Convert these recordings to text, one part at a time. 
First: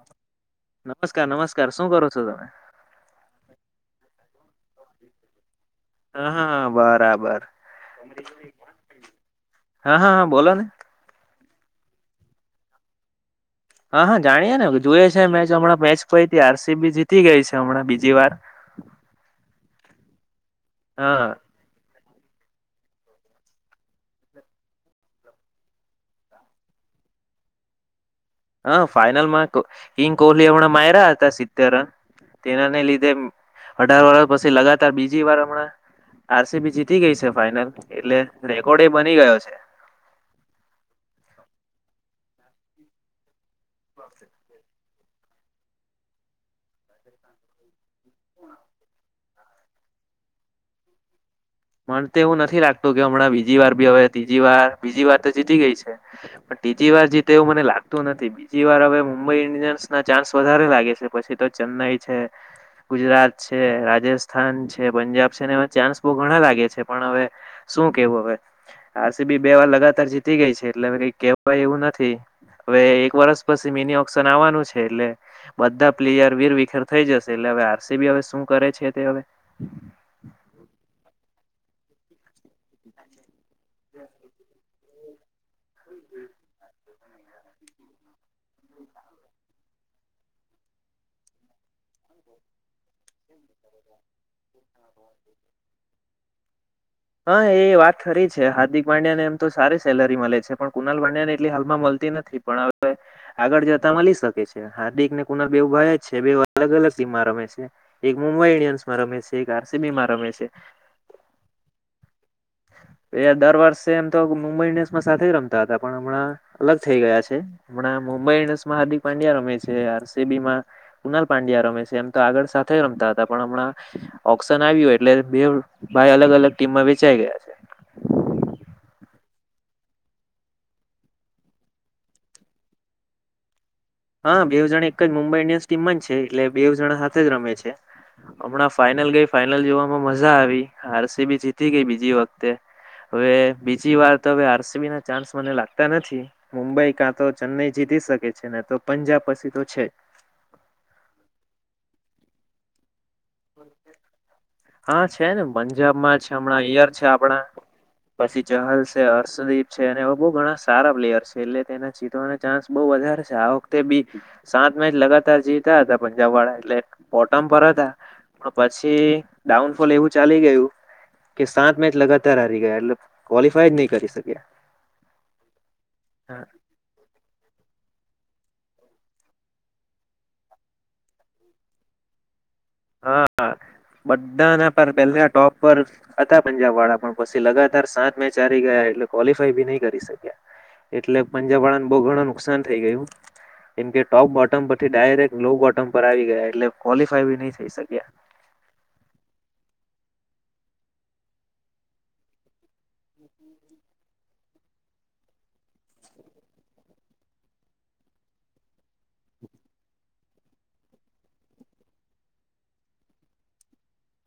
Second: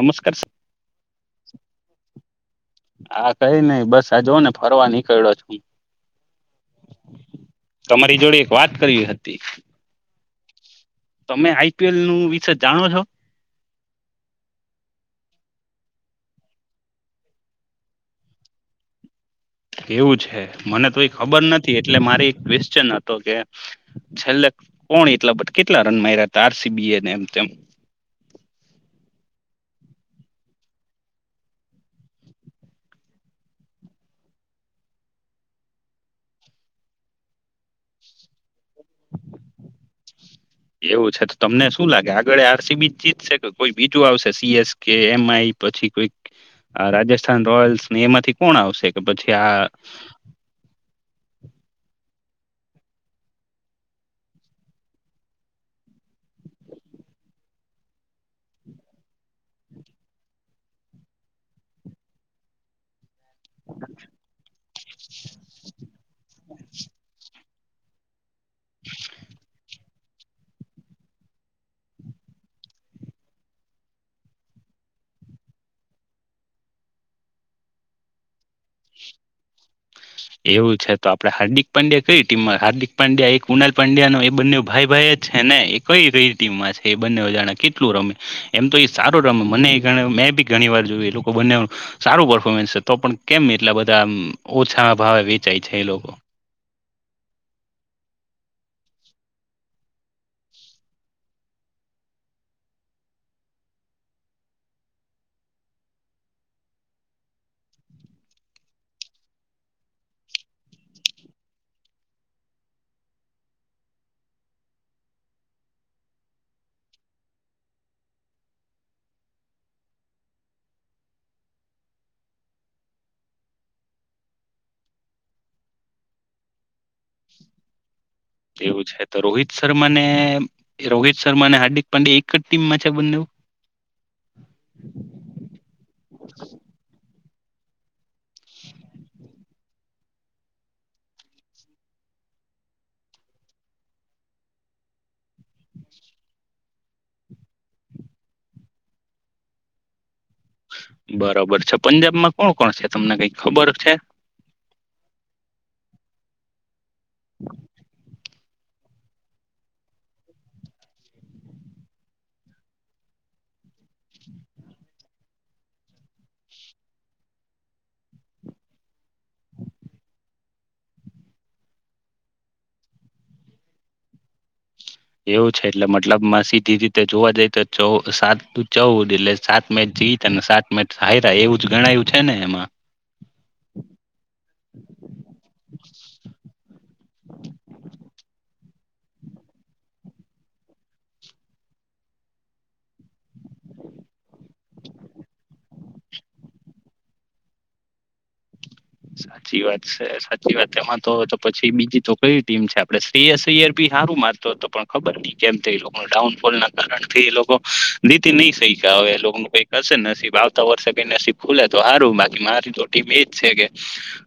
નમસ્કાર નમસ્કાર નમસ્કાર શું કરો છો તમે આા કઈ નહ બસ આ જો ને ફરવા નીકળ્યો છું હા હા બરાબર તમારી જોડે એક વાત કરવી હતી. હા હા હા બોલો ને. તમે આઈપીએલ નું વિષ જાણો છો. હા હા જાણીએે ને જોઈએ છે મે હમણાં મેચ પ આરસી બી જીતી ગઈ છે હમણાં બીજી વાર એવું છે મને તોઈ હા ખબર નથી એ એટલે મારે ક્વેશ્ચન હતો કે છેલ્લે કોણ એટલા કેટલા રન માર્યા હતા આરસીબીને તેમ હ ફાાઈનલમાં કિંગ કોહલી હમણાં મારા હતા સિત્તેર રન તેનાને લીધે અઢાર વરષ પછી લગાતાર બીજી વાર હમણાં આરસીબી જીતી ગઈ છે ફાઈનલ એટલે રેકોર્ડ એ બની ગયો છે. છમચિત ક કોઈ બીજું આવશે સીએસ કે એમ આઈ પછી કોઈક રાજસ્થાન રોયલ્સ એમાંથી કોણ આવશે કે પછી ક્યાં. એવું નથી લાગતું કે હમણાં બીજી વાર બી હવે ત્રીજી વાર બીજી વાર તો જીતી ગઈ છે પણ તીજી વાર જીતે એવું મને લાગતું નથી બીજી વાર હવે મુંબઈ ઈન્ડિયન્સ ના ચાન્સ વધારે લાગે છે પછી તો ચેન્નાઈ છે ગુજરાત. છે રાજસ્થાન છે પંજાબ છેને એમાં ચાન્સ બહ ઘણા લાગે છે પણ હવે. શું કેવું હવે. આરસીબી બે વાર લગા તાર જીતી ગઈ છે એટલે હવે કંઈ કેવાય એવું નથી હવે એક વર્ષ પછી મિની ઓકશન આવવાનું છે એટલે બધા પ્લેયર વીર વિખેર થઈ જશે એટલે હવે આરસી બી હવે શું કરે છે તે હવે એવું છે તો આપડે હાર્દિક પંડ્યા કઈ ટીમ હાર્દિક પંડ્યા એક કુનાલ પાંડ્યાનો એ બને ભાઈ ભાઈ છે ને એ કઈ કઈ ટીમમાં છે એ બંનેવજાણા કેટલું રમે એમ તો એ સારું રમે મને એ મેં બી ઘણી વાર જોયું એ લોકો બને સારું પર્ફોર્મન્સ તો પણ કેમ એટલા બધા એમ ઓછા ભાવે વેચાય છે એ લોકો હા એ વાત ખરી છે હાર્દિક પાંડ્યા ને એમ તો સારી સેલરી મળે છે પણ કુનાલ પાંડ્યાને એટલી હાલમાં મળતી નથી પણ હવે આગળ જતા મળી શકે છે હાર્દિક ને કુનાલ બેવ ભાઈ જ છે બે અલગ અલગ ટીમમાં રમે છે એક મુંબઈ ઈન્ડિયન્સમાં રમે છે એક આરસીબીમાં રમે છે. દર વર્ષે એમ તો મુંબઈ ઇન્ડિયન્સમાં સાથે જ રમતા હતા પણ હમણાં અલગ થઇ ગયા છે હમણાં મુંબઈ ઇન્ડિયન્સમાં હાર્દિક પાંડ્યા રમે છે આરસીબીમાં કુનાલ પાંડ્યા રમે છે એમ તો આગળ સાથે રમતા હતા પણ હમણાં ઓક્શન આવ્યું એટલે બે ભાઈ અલગ અલગ ટીમમાં વેચાય એવું છે. રોહિત શર્માને રોહિત શર્મા અને હાર્દિક પાંડે એક જ ટીમમાં છે બંનેવ હા બેવ જણ એક જ મુંબઈ ઇન્ડિયન્સ ટીમમાં જ છે એટલે બે જણા હા જ રમે છે. હમણાં ફાઈઇનલ ગઈ ફાઈ જોવામાં મજા આવી આરસીબી જીતી ગઈ બીજી વખતે હવે બીજી વાર તો હવે આરસીબી ના ચાન્સ મને લાગતા નથી. મુંબઈ કાં તો ચેન્નઈ જીતી શકે છે ને તો પંજાબ પસી તો છે. બરોબર છે પંજાબમાં કોણ કોણ છે. તમને કઈ ખબર છે. હા છે ને પંજાબમાં છે હમણાં એયર છે આપણા પછી ચહલ છે અર્ષદીપ છે અને એ બો ઘણા સારા પ્લેયર છે એટલે તેને જીતવાનો ચાન્સ બહુ વધારે છે આ વખતે બી સાત મેચ લગાતાર જીતા હતા પંજાબ વાળા એટલે પોટમ પર હતા. પણ પછી ડાઉનફોલ એવું ચાલી ગયું કે સાત મેચ લગાતાર હારી ગયા એટલે ક્વોલિફાય જ નહી કરી શક્યા એવું છે એટલે મતલબમાં સીધી રીતે જોવા જઈ તો ચૌ સાત ચૌદ એટલે સાત મેચ જીત અને સાત મેચ હાયરા એવું જ ગણાયું છે ને એમાં હા બધાના પણ પેલા ટોપ પર હતા પંજાબ વાળા પણ પછી લગાતાર સાત મેચ હારી ગયા. ક્વોલિફાય બી નહી કરી શકયા એટલે પંજાબ વાળાને બો ઘણું નુકસાન થઈ ગયું કેમ કે ટોપ બોટમ પરથી ડાયરેક્ટ લો બોટ ટમ પર આવી ગયા એટલે કો ફાઈ બી ની થાય. થઈ શકયા સાચી વાત છે સાચી વાત એમાં તો પછી બીજી તો કઈ ટીમ છે આપડે શ્રેય સૈયર ભી સારું મારતો હતો પણ ખબર નઈ કેમ એ લોકો ડાઉનફોલના કારણથી એ લોકો જીતી નહી સહ છે અવે એ લોકોનુ કઈક હશે નસીબ આવતા વર્ષે કઈ નસીબ ખુલે તો સારું બાકી મારી તો ટીમ એજ છે કે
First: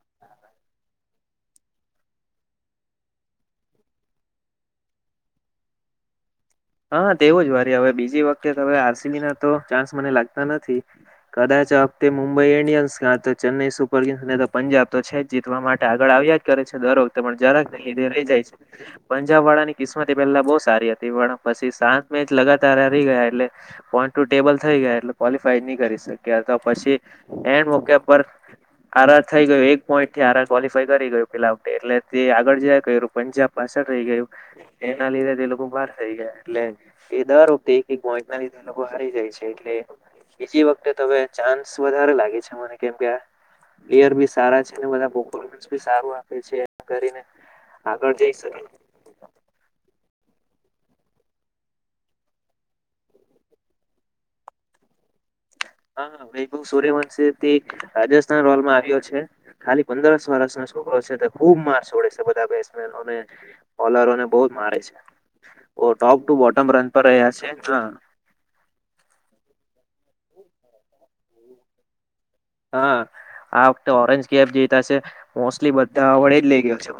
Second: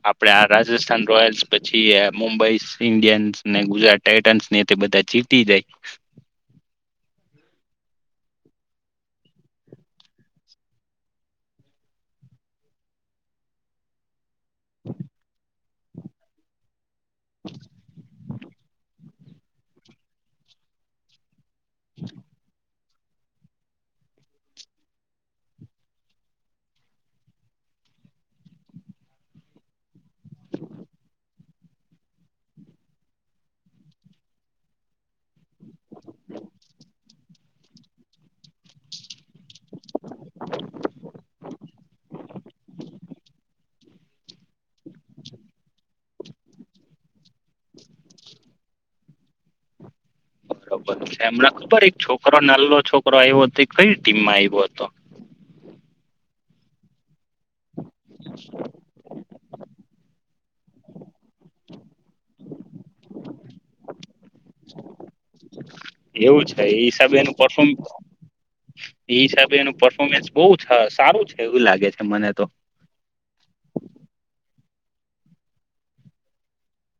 આપડે આ રાજસ્થાન રોયલ્સ પછી મુંબઈ ઇન્ડિયન્સને ગુજરાત ટાઇટન્સ ને તે બધા જીતી જાય હા તેવું જ વારી હવે બીજી વખતે અવે આરસીબી ના તો ચાન્સ મને લાગતા નથી કદાચ આ વખતે મુંબઈ ઈન્ડિયન્સ ક્યા ચેન્નાઈ સુપર કિંગ્સને પંજાબ તો છે જીતવા માટ આગળ આવ્યા જ કરે છે દરરોજ પણ જરાક નહી રહી જાય છે પંજા વાળાની કિસ્મત એ પેલા બહુ સ હતી એ વાળા પછી સાત મે જ લગતાર થ ગયા એટલે પોઈન્ટ ટ ટેબલ થઈ ગયા એટલે ક્વોલિફાય નહી કરી શક્યા અથવા પછી એડ મોક પર આરા થઈ ગય એક પોઈન્ટ થી આ કવોલિફાય ગયું પેલા એટલે તે આગળ જ ક પંજાબ પાછળ રહી ગયું એના લીધે તે લોકો બહાર થઈ ગયા એટલે એ દર વખતે એક ગોંચ ના લીધા લોકો હારી જાય છે. એટલે બીજી વખતે ચાન્સ વધારે લાગે છે. મને કેમ કે ્યર બી સારા છે બધાફોન્સ બી સારું આપે છે એ કરીને આગળ જઈ શકે બરોબર છે હમણાં ખબર એક છોકરો નાલો છોકરો આવ્યો હતો કઈ ટીમમાં આવ્યો હતો હા ભ બ સોર્ય વનશે તે રાજસ્થાન રોયલમાં આવ્યો છે ખાલી પંદર વર્ષનો છોરો છે ખુબ માર્સડે છે બધા બેટ્સમેનોને બોલરોને બહ મારે છે ટોપ ટુ એવું છે બોટમ એ રન પર હિસાબે રહ્યા એનું પરફોર્મ છે એ હિસાબે એનું પરર્ફોર્મેન્સ બહુ સારું છે એવું લાગે છે મને તો હા આ વખતે ઓરેન્જ કેબ જે બ મોસ્ટલી બધા વડે જ લઇ ગયો છે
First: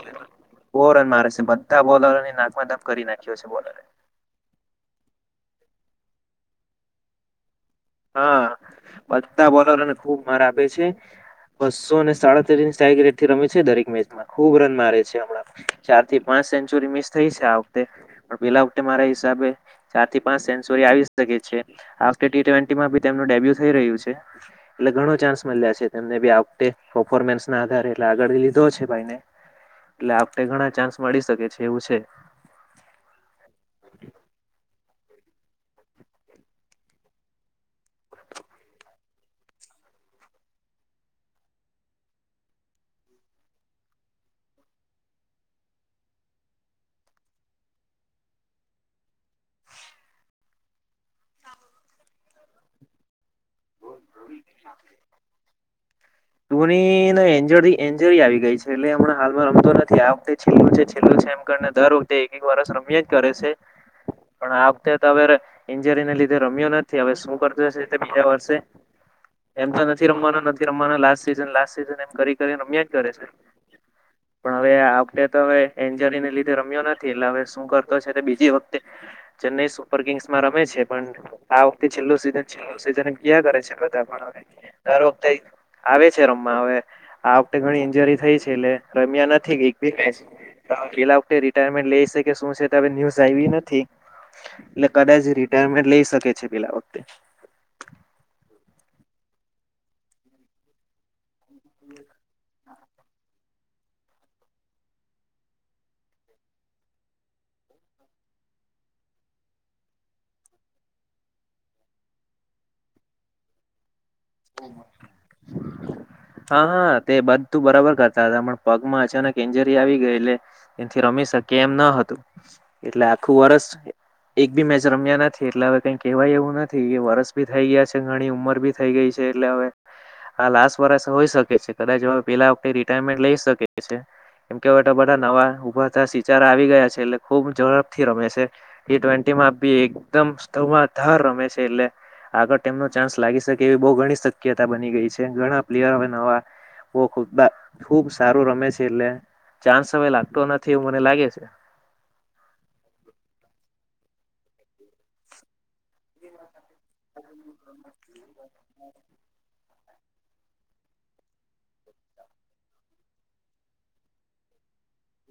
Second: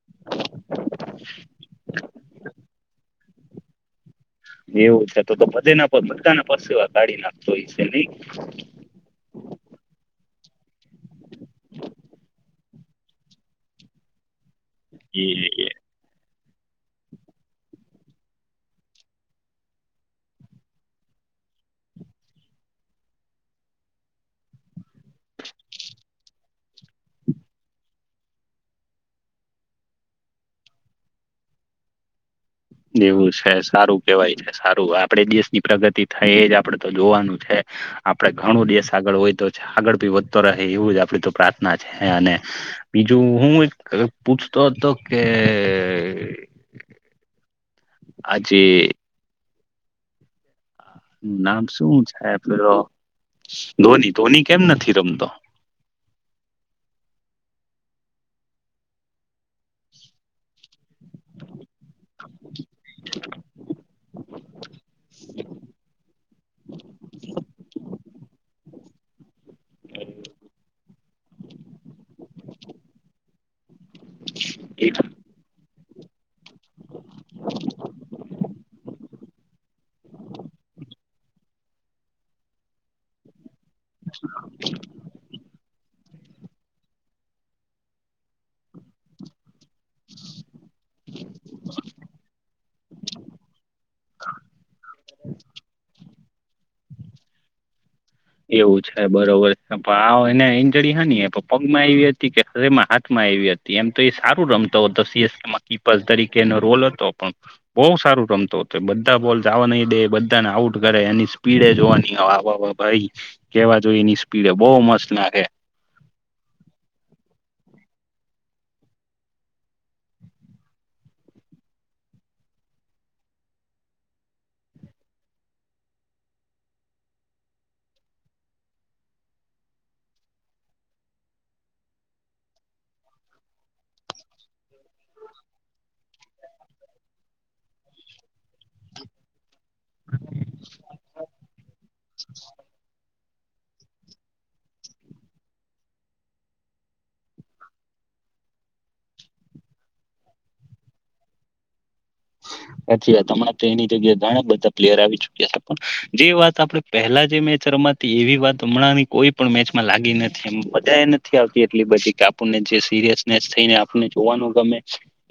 બહ રન મારે છે બધા બોલરોને નાકમાં ધબ કરી નાખે ક બોલે એવું છે તો તો બધા ના બધા ના પાસે ગાડી નાખ હા બધધા બોલોને ખુબ આપ છે બસો અને સાડાતેર રટ થી રમે છે દરેક મેચમાં ખુબ રન મારે છે હણા એ ચાર થી પાંચ સેન્ચુરી મિસ થઈ છે આ વખતે પેલા વખતે મારા હિસાબે ચાર થી પાંચ સેન્ચુરી આવી શકે છે ટીવે નું ડેબ્યુ થઈ રહ્યું છે એટલે ઘણો ચાન્સ મળ્યા છેનેફોર્મન્સ ના આધારે એ આગળ લીધો છે ભાઈને એટલે ઘણા ચાન્સ મળી શકે છે એવું છે એવું છે સારું કેવાય છે સારું આ આપણે દેશની પ્રગતિ થઈ એ જ આપડે તો જોવાનું છે આપડ ઘણો દેશ આગળ હોયતો છે આગળ ભી વધતો રહે એવું જ આપડ તો પ્રાર્થના છે અને બીજું હું પૂછતો હતો કે આજે નામ શું છે હ પેલો ધોની ધોની કેમ નથી રમતો ધોની એન્જરી એન્જરી આવી ગઈ છે એટલે હમણા હાલમાં રમતો નથી આ વખતે છેલ્લું છે છેલ્લું છે એમ કરીને દર વખતે એક એક વરષ રમ્યો જ કરે છે પણ આ વખતે હવે એન્જરીને લીધે રમ્યો નથી હવે શું કરતો હશે બીજા વર્ષે એમ તો નથી રમવાના નથી રમવાના લાસ્ટ સીઝન લાસ્ટ સીઝન એમ કરી કરી રમ્યા જ કરે છે પણ હવે આપડે તો હવે એન્જરીલ રમ્યો નથી એટલે હવે શું કરતો છે બીજી વખતે ચેન્નાઈ સુપર કિંગ્સમાં રમે છે પણ આ વખતે છેલ્લું સીઝન છેલ્લું સીઝન એમ કયા કરે છે બધા પણ દર વખતે આવે રમ હ આ વખતે ઘણી ઇન્જરી થઈ છે એટલે રમ્યા નથી પેલાખતે રટાયરમેન્ટ લઈ શકે શું છે હ ન્યુઝ આવી નથી એટલે કદાચ રિટાયરમેન્ટ લઈ શકે છે પલા વખતે એવું છે. બરોબર. એમપણ આવો એને ઇંજરી હની એ પ્પ પગ માં આવી હતી કે હરેમાં હાથમાં આવી હતી. એમ તો એ સારું રમતો હતો. સીએસકેમાં કીપર્સ તરીકેનો રોલ હતો. પણ બહુ સારું રમતો હતો. બધા બોલસવા નહી દે, બધાને આઉટ કરે. એની સ્પીડે જોવા નો [unintelligible] ભાઈ કેવા જોઈએ નિ પીડે બહ મસ્ત નાખે હા હા તે બધ તું બરાબર કરતા હતા. પણ પગમાં અચાનક એન્જરી આવી ગઈ, એટલે એથી રમી શકે એમ ન હતું. એટલે આખું વરષ એક બી મેચ રમ્યા નથી. એટલે હવે કઈ કેહેવાય એવું નથી. એ વરષ બી થઈ ગયા છે. ઘણી ઉંમર બી થઈ ગઈ છે. એટલે હવે આ લાસ્ટ વર્ષ હોઈ શકે છે. કદાચ પેલા વખતે રિટાયરમેન્ટ લઈ શકે કે છે. કેમકે હવે તો બધા નવા ઉભરતા સિતારા આવી ગયા છે. એટલે ખુબ ઝડપથી રમે છે. ટી ટ્વેન્ટી માં બી એકદમ સ્થુવા ધાર રમે છે. એટલે આગળ તેમનો ચાન્સ લાગી શક કેવી બઉ ગણી શક્યતા બની ગઈ છે. ઘણા પ્લેયર હવે નવા બોખુદા ખુબ સારું રમે છે. એટલે ચાન્સ હવે લાગતો નથી એવું મને લાગે છે. સાચી વાત. હમણાં તો એની જગ્યા ઘણા બધા પ્લેયર આવી ચુક્યા છે. પણ જે વાત આપણે પહેલા જે મેચ રમાતી. એવી વાત હમણાં ની કોઈ પણ મેચ માં લાગી નથી. એમ બધા એ નથી આવતી એટલી બધી. કે આપણને જે સિરિયસનેસ થઈને આપને જોવાનું ગમે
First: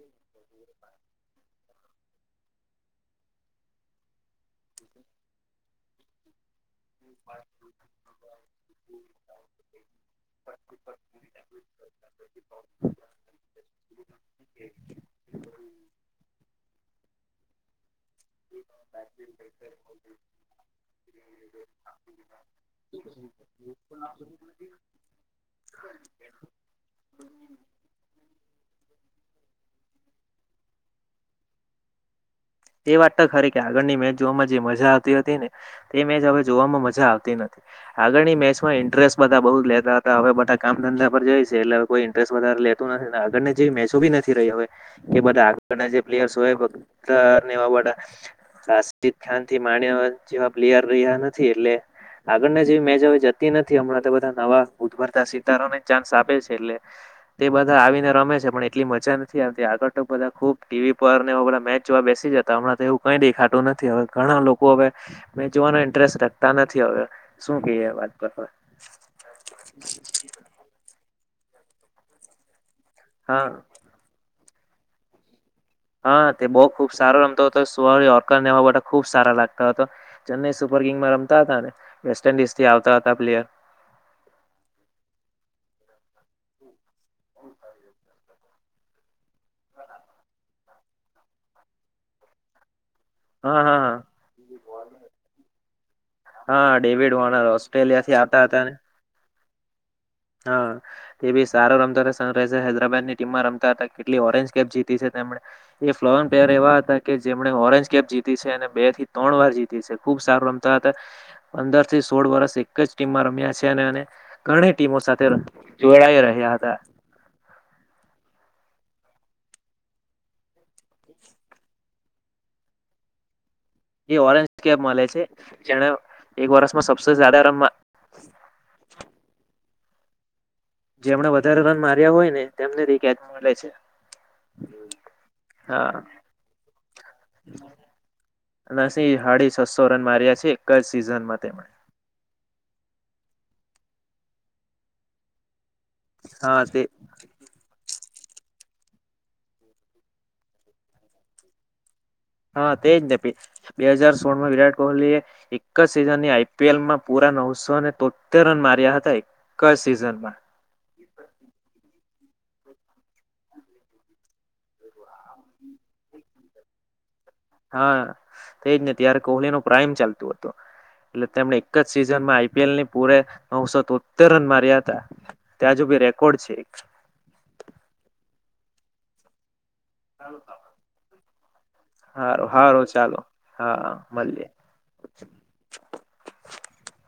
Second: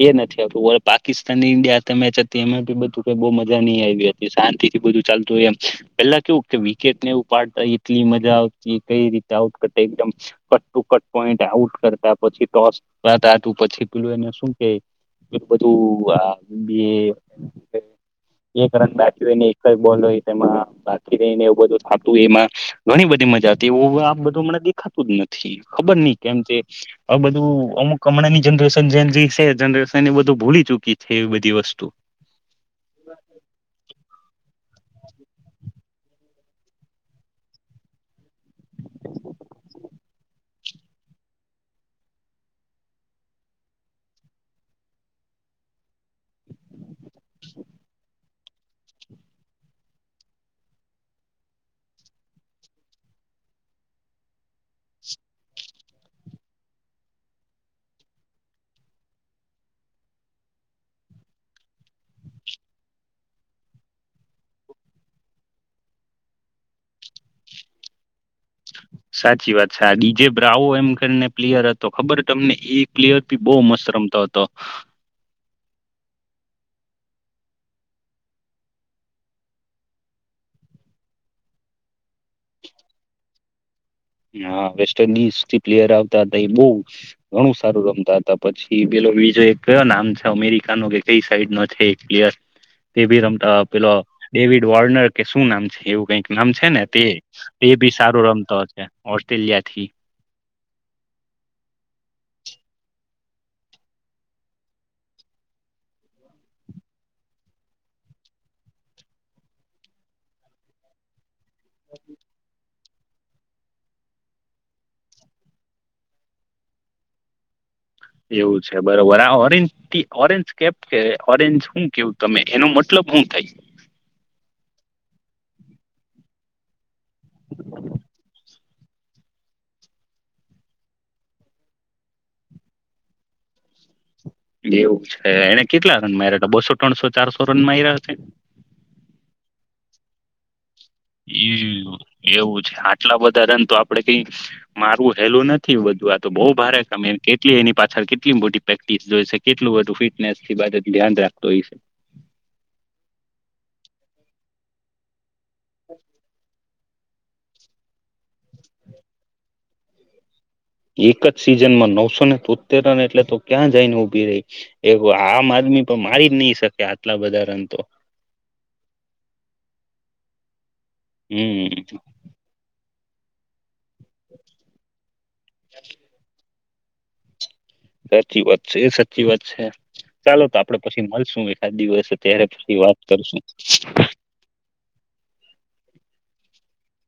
એ નથી આપું પાકિસ્તાન ઇન્ડિયા મેચ હતી. એમાં બી બધું કે બહુ મજા નહિ આવી હતી. શાંત થી બધું ચાલતુ હોય એમ પહેલા કેવુ કે વિકેટ ને એવું પાડતા એટલી મજા આવતી. કઈ રીતે આઉટ કરતા, એકમ cut to cut point out કરતા, પછી ટોસ કરતા, પછી પેલું એને શું કે પેલું બધું આ એ એક રન બાકી હોઈને એકજ બોલ હોય તેમાં બાકી રહીને એવ બધું આખું એમાં ઘણી બધી મજાતી. એવુ આ બધું હમણાં દેખાતું જ નથી. ખબર નહી કેમ કે આ બધું અમુક હમણાં ની જનરેશન જેનજી છે. જરેશન ને બધું ભૂલી ચુકી છ એવી બધી વસ્તુ એ વાત તો ખરી, કે આગળની મેચ જોવાવામાં જે મજ જા આવતી હતીને, તે મેચ હવે જોવામાં મજા આવતી નથી. હાલ આગળની મેચમાં ઇન્ટરેસ્ટ બધા બહુ જ લેતા હતા. હવે બા કામ ધંધા પર જાય છે. એટલે કોઈ ઇન્ટરેસ્ટ વધારે લેતું નથી. ને આગળની જે મેચો બી નથી રહી હવે. કે બધા આગળના જે પ્લેયર્સ હોય બધા ને એવા બધાં. આસ્તિ ખાનથી માંડીને હવે જેવા પ્લેયર રહ્યા નથી. એટલે આગળને જે મેચ હવે જતી નથી. હમણાં તો બધા નવા ઉદભરતા સિતારોને ચાન્સ આપે છે. એટલે તે બધા આવીને રમે છે. પણ એટલી મજા નથી આવતી. આગળ તો બધા ખુબ ટીવી પર નેએવા બધા મેચ જોવા બેસી જતા હમણાં તો એવું કઈ દેખાતું નથી. હવે ઘણા લોકો હવે મેચ જોવાનો ઇન્ટરેસ્ટ રખતા નથી. હવે શું કે આ વાત પર હવે. સાચી વાત છે. આ ડીજે બ્રાવો એમ કરીને પ્લીયર હતો ખબર તમને એક પ્લેયર પી હા બહુ મસ્ત રમતો હતો. હા તે બહુ ખુબ સારો રમતો હતો. સુવા હોર્કર ને એવા બધા ખુબ સારા લાગતો હતો. ચેનંઈ સુપર કિંગમાં રમતા હતા ને. વેસ્ટ ઇન્ડિઝ થી આવતા હતા પ્લેયર. હા વેસ્ટ ઇન્ડિઝ થી પ્લેયર આ હતા એ બહુ, ઘણું સારું રમતા હતા પછી. પેલો બીજું એક કયો નામ છે અમેરિકા નો કે તે સાઈડ નો છે એક પ્લેયર તે ભી રમતો હા હા પેલો હા ડેવિડ વોર્નર કે શું નામ છે એવું કઈક નામ છે હા ને તે ડેવિડ વોર્નર એ બી ઓસ્ટ્રેલિયા થી સારું આવતા હતા રમતો ઓસ્ટ્રેલિયાથી હા તે બી સારો રમતા હતા સનરાઈઝર હૈદરાબાદની ટીમમાં રમતા હતા કેટલી ઓરેન્જ કેપ જીતી છે તેમણે એ ફ્લોરન પ્લેયર એવા હતા કે જેમણે ઓરેન્જ કેપ જીતી છે અને બે થી ત્રણ વાર જીતી છે ખુબ સારું રમતા હતા. પંદર થી સોળ વર્ષ એક જ ટીમમાં રમ્યા છે અને ગણે ટીમો સાથે જોડાઈ રહ્યા હતા. એવું છે બરોબર આ ઓરેન્જતી ઓરેન્જ કેપ કે ઓરેન્જ શું કેવું તમે એનો મતલબ હુ થાય. એ ઓરેન્જ કેપ મલે છે જેને એક વર્ષમાં સ જાદા રમાં જેમણે વધારે રન માર્યા હોય ને તેમને રીકેજ મલે છે. એવું છે એને કેટલા હા રન મા્યા હતા બસો ત્રણસો ચારસો રન માયા આવ્યા છે. સો રન માર્યા છે. જ સિઝનમાં તેમણે એ એવું આટલા બધા રન તો આપડે કઈ મારું હેલું ન થી વધુ આ તો બહુ હા ભારે તે કમે કેટલી એની પાછળ કેટલી મોટી પ્રેક્ટિસ જોય છે કેટલું બધું ફિટનેસ થી ધ્યાન રાખતો હોય છે. હા તેજ ને બે હાજાર સોળ માં વિરાટ કોહલી એ એક સીઝની આ પીઅવલમાં પુરા નવસો ને તોતેર રન માર્યા હતા‌એક જ સીઝનમાં એક જ સિઝન માં નવસો ને તોતેરને એટલે તો ક્યાં જઈને ઉભી રહી એ આમ આદમી તો મારી જ નહી શકે આટલા બધા રન તો હા તો હતો એટલે તેમણે એક હમ જ સિઝનમાં આઈપીએલ ની પૂરે નવસો તો તેર રન માર્યા હતા ત્યાંજુબી રેકોર્ડ છે. સાચી વાત છે એ સાચી વાત છે. ચાલો તો આપડે પછી મલશું. આ દિવસે ત્યારે હારો છી હારો વાત ચાલો કરશું. હા મળીએ [inaudible]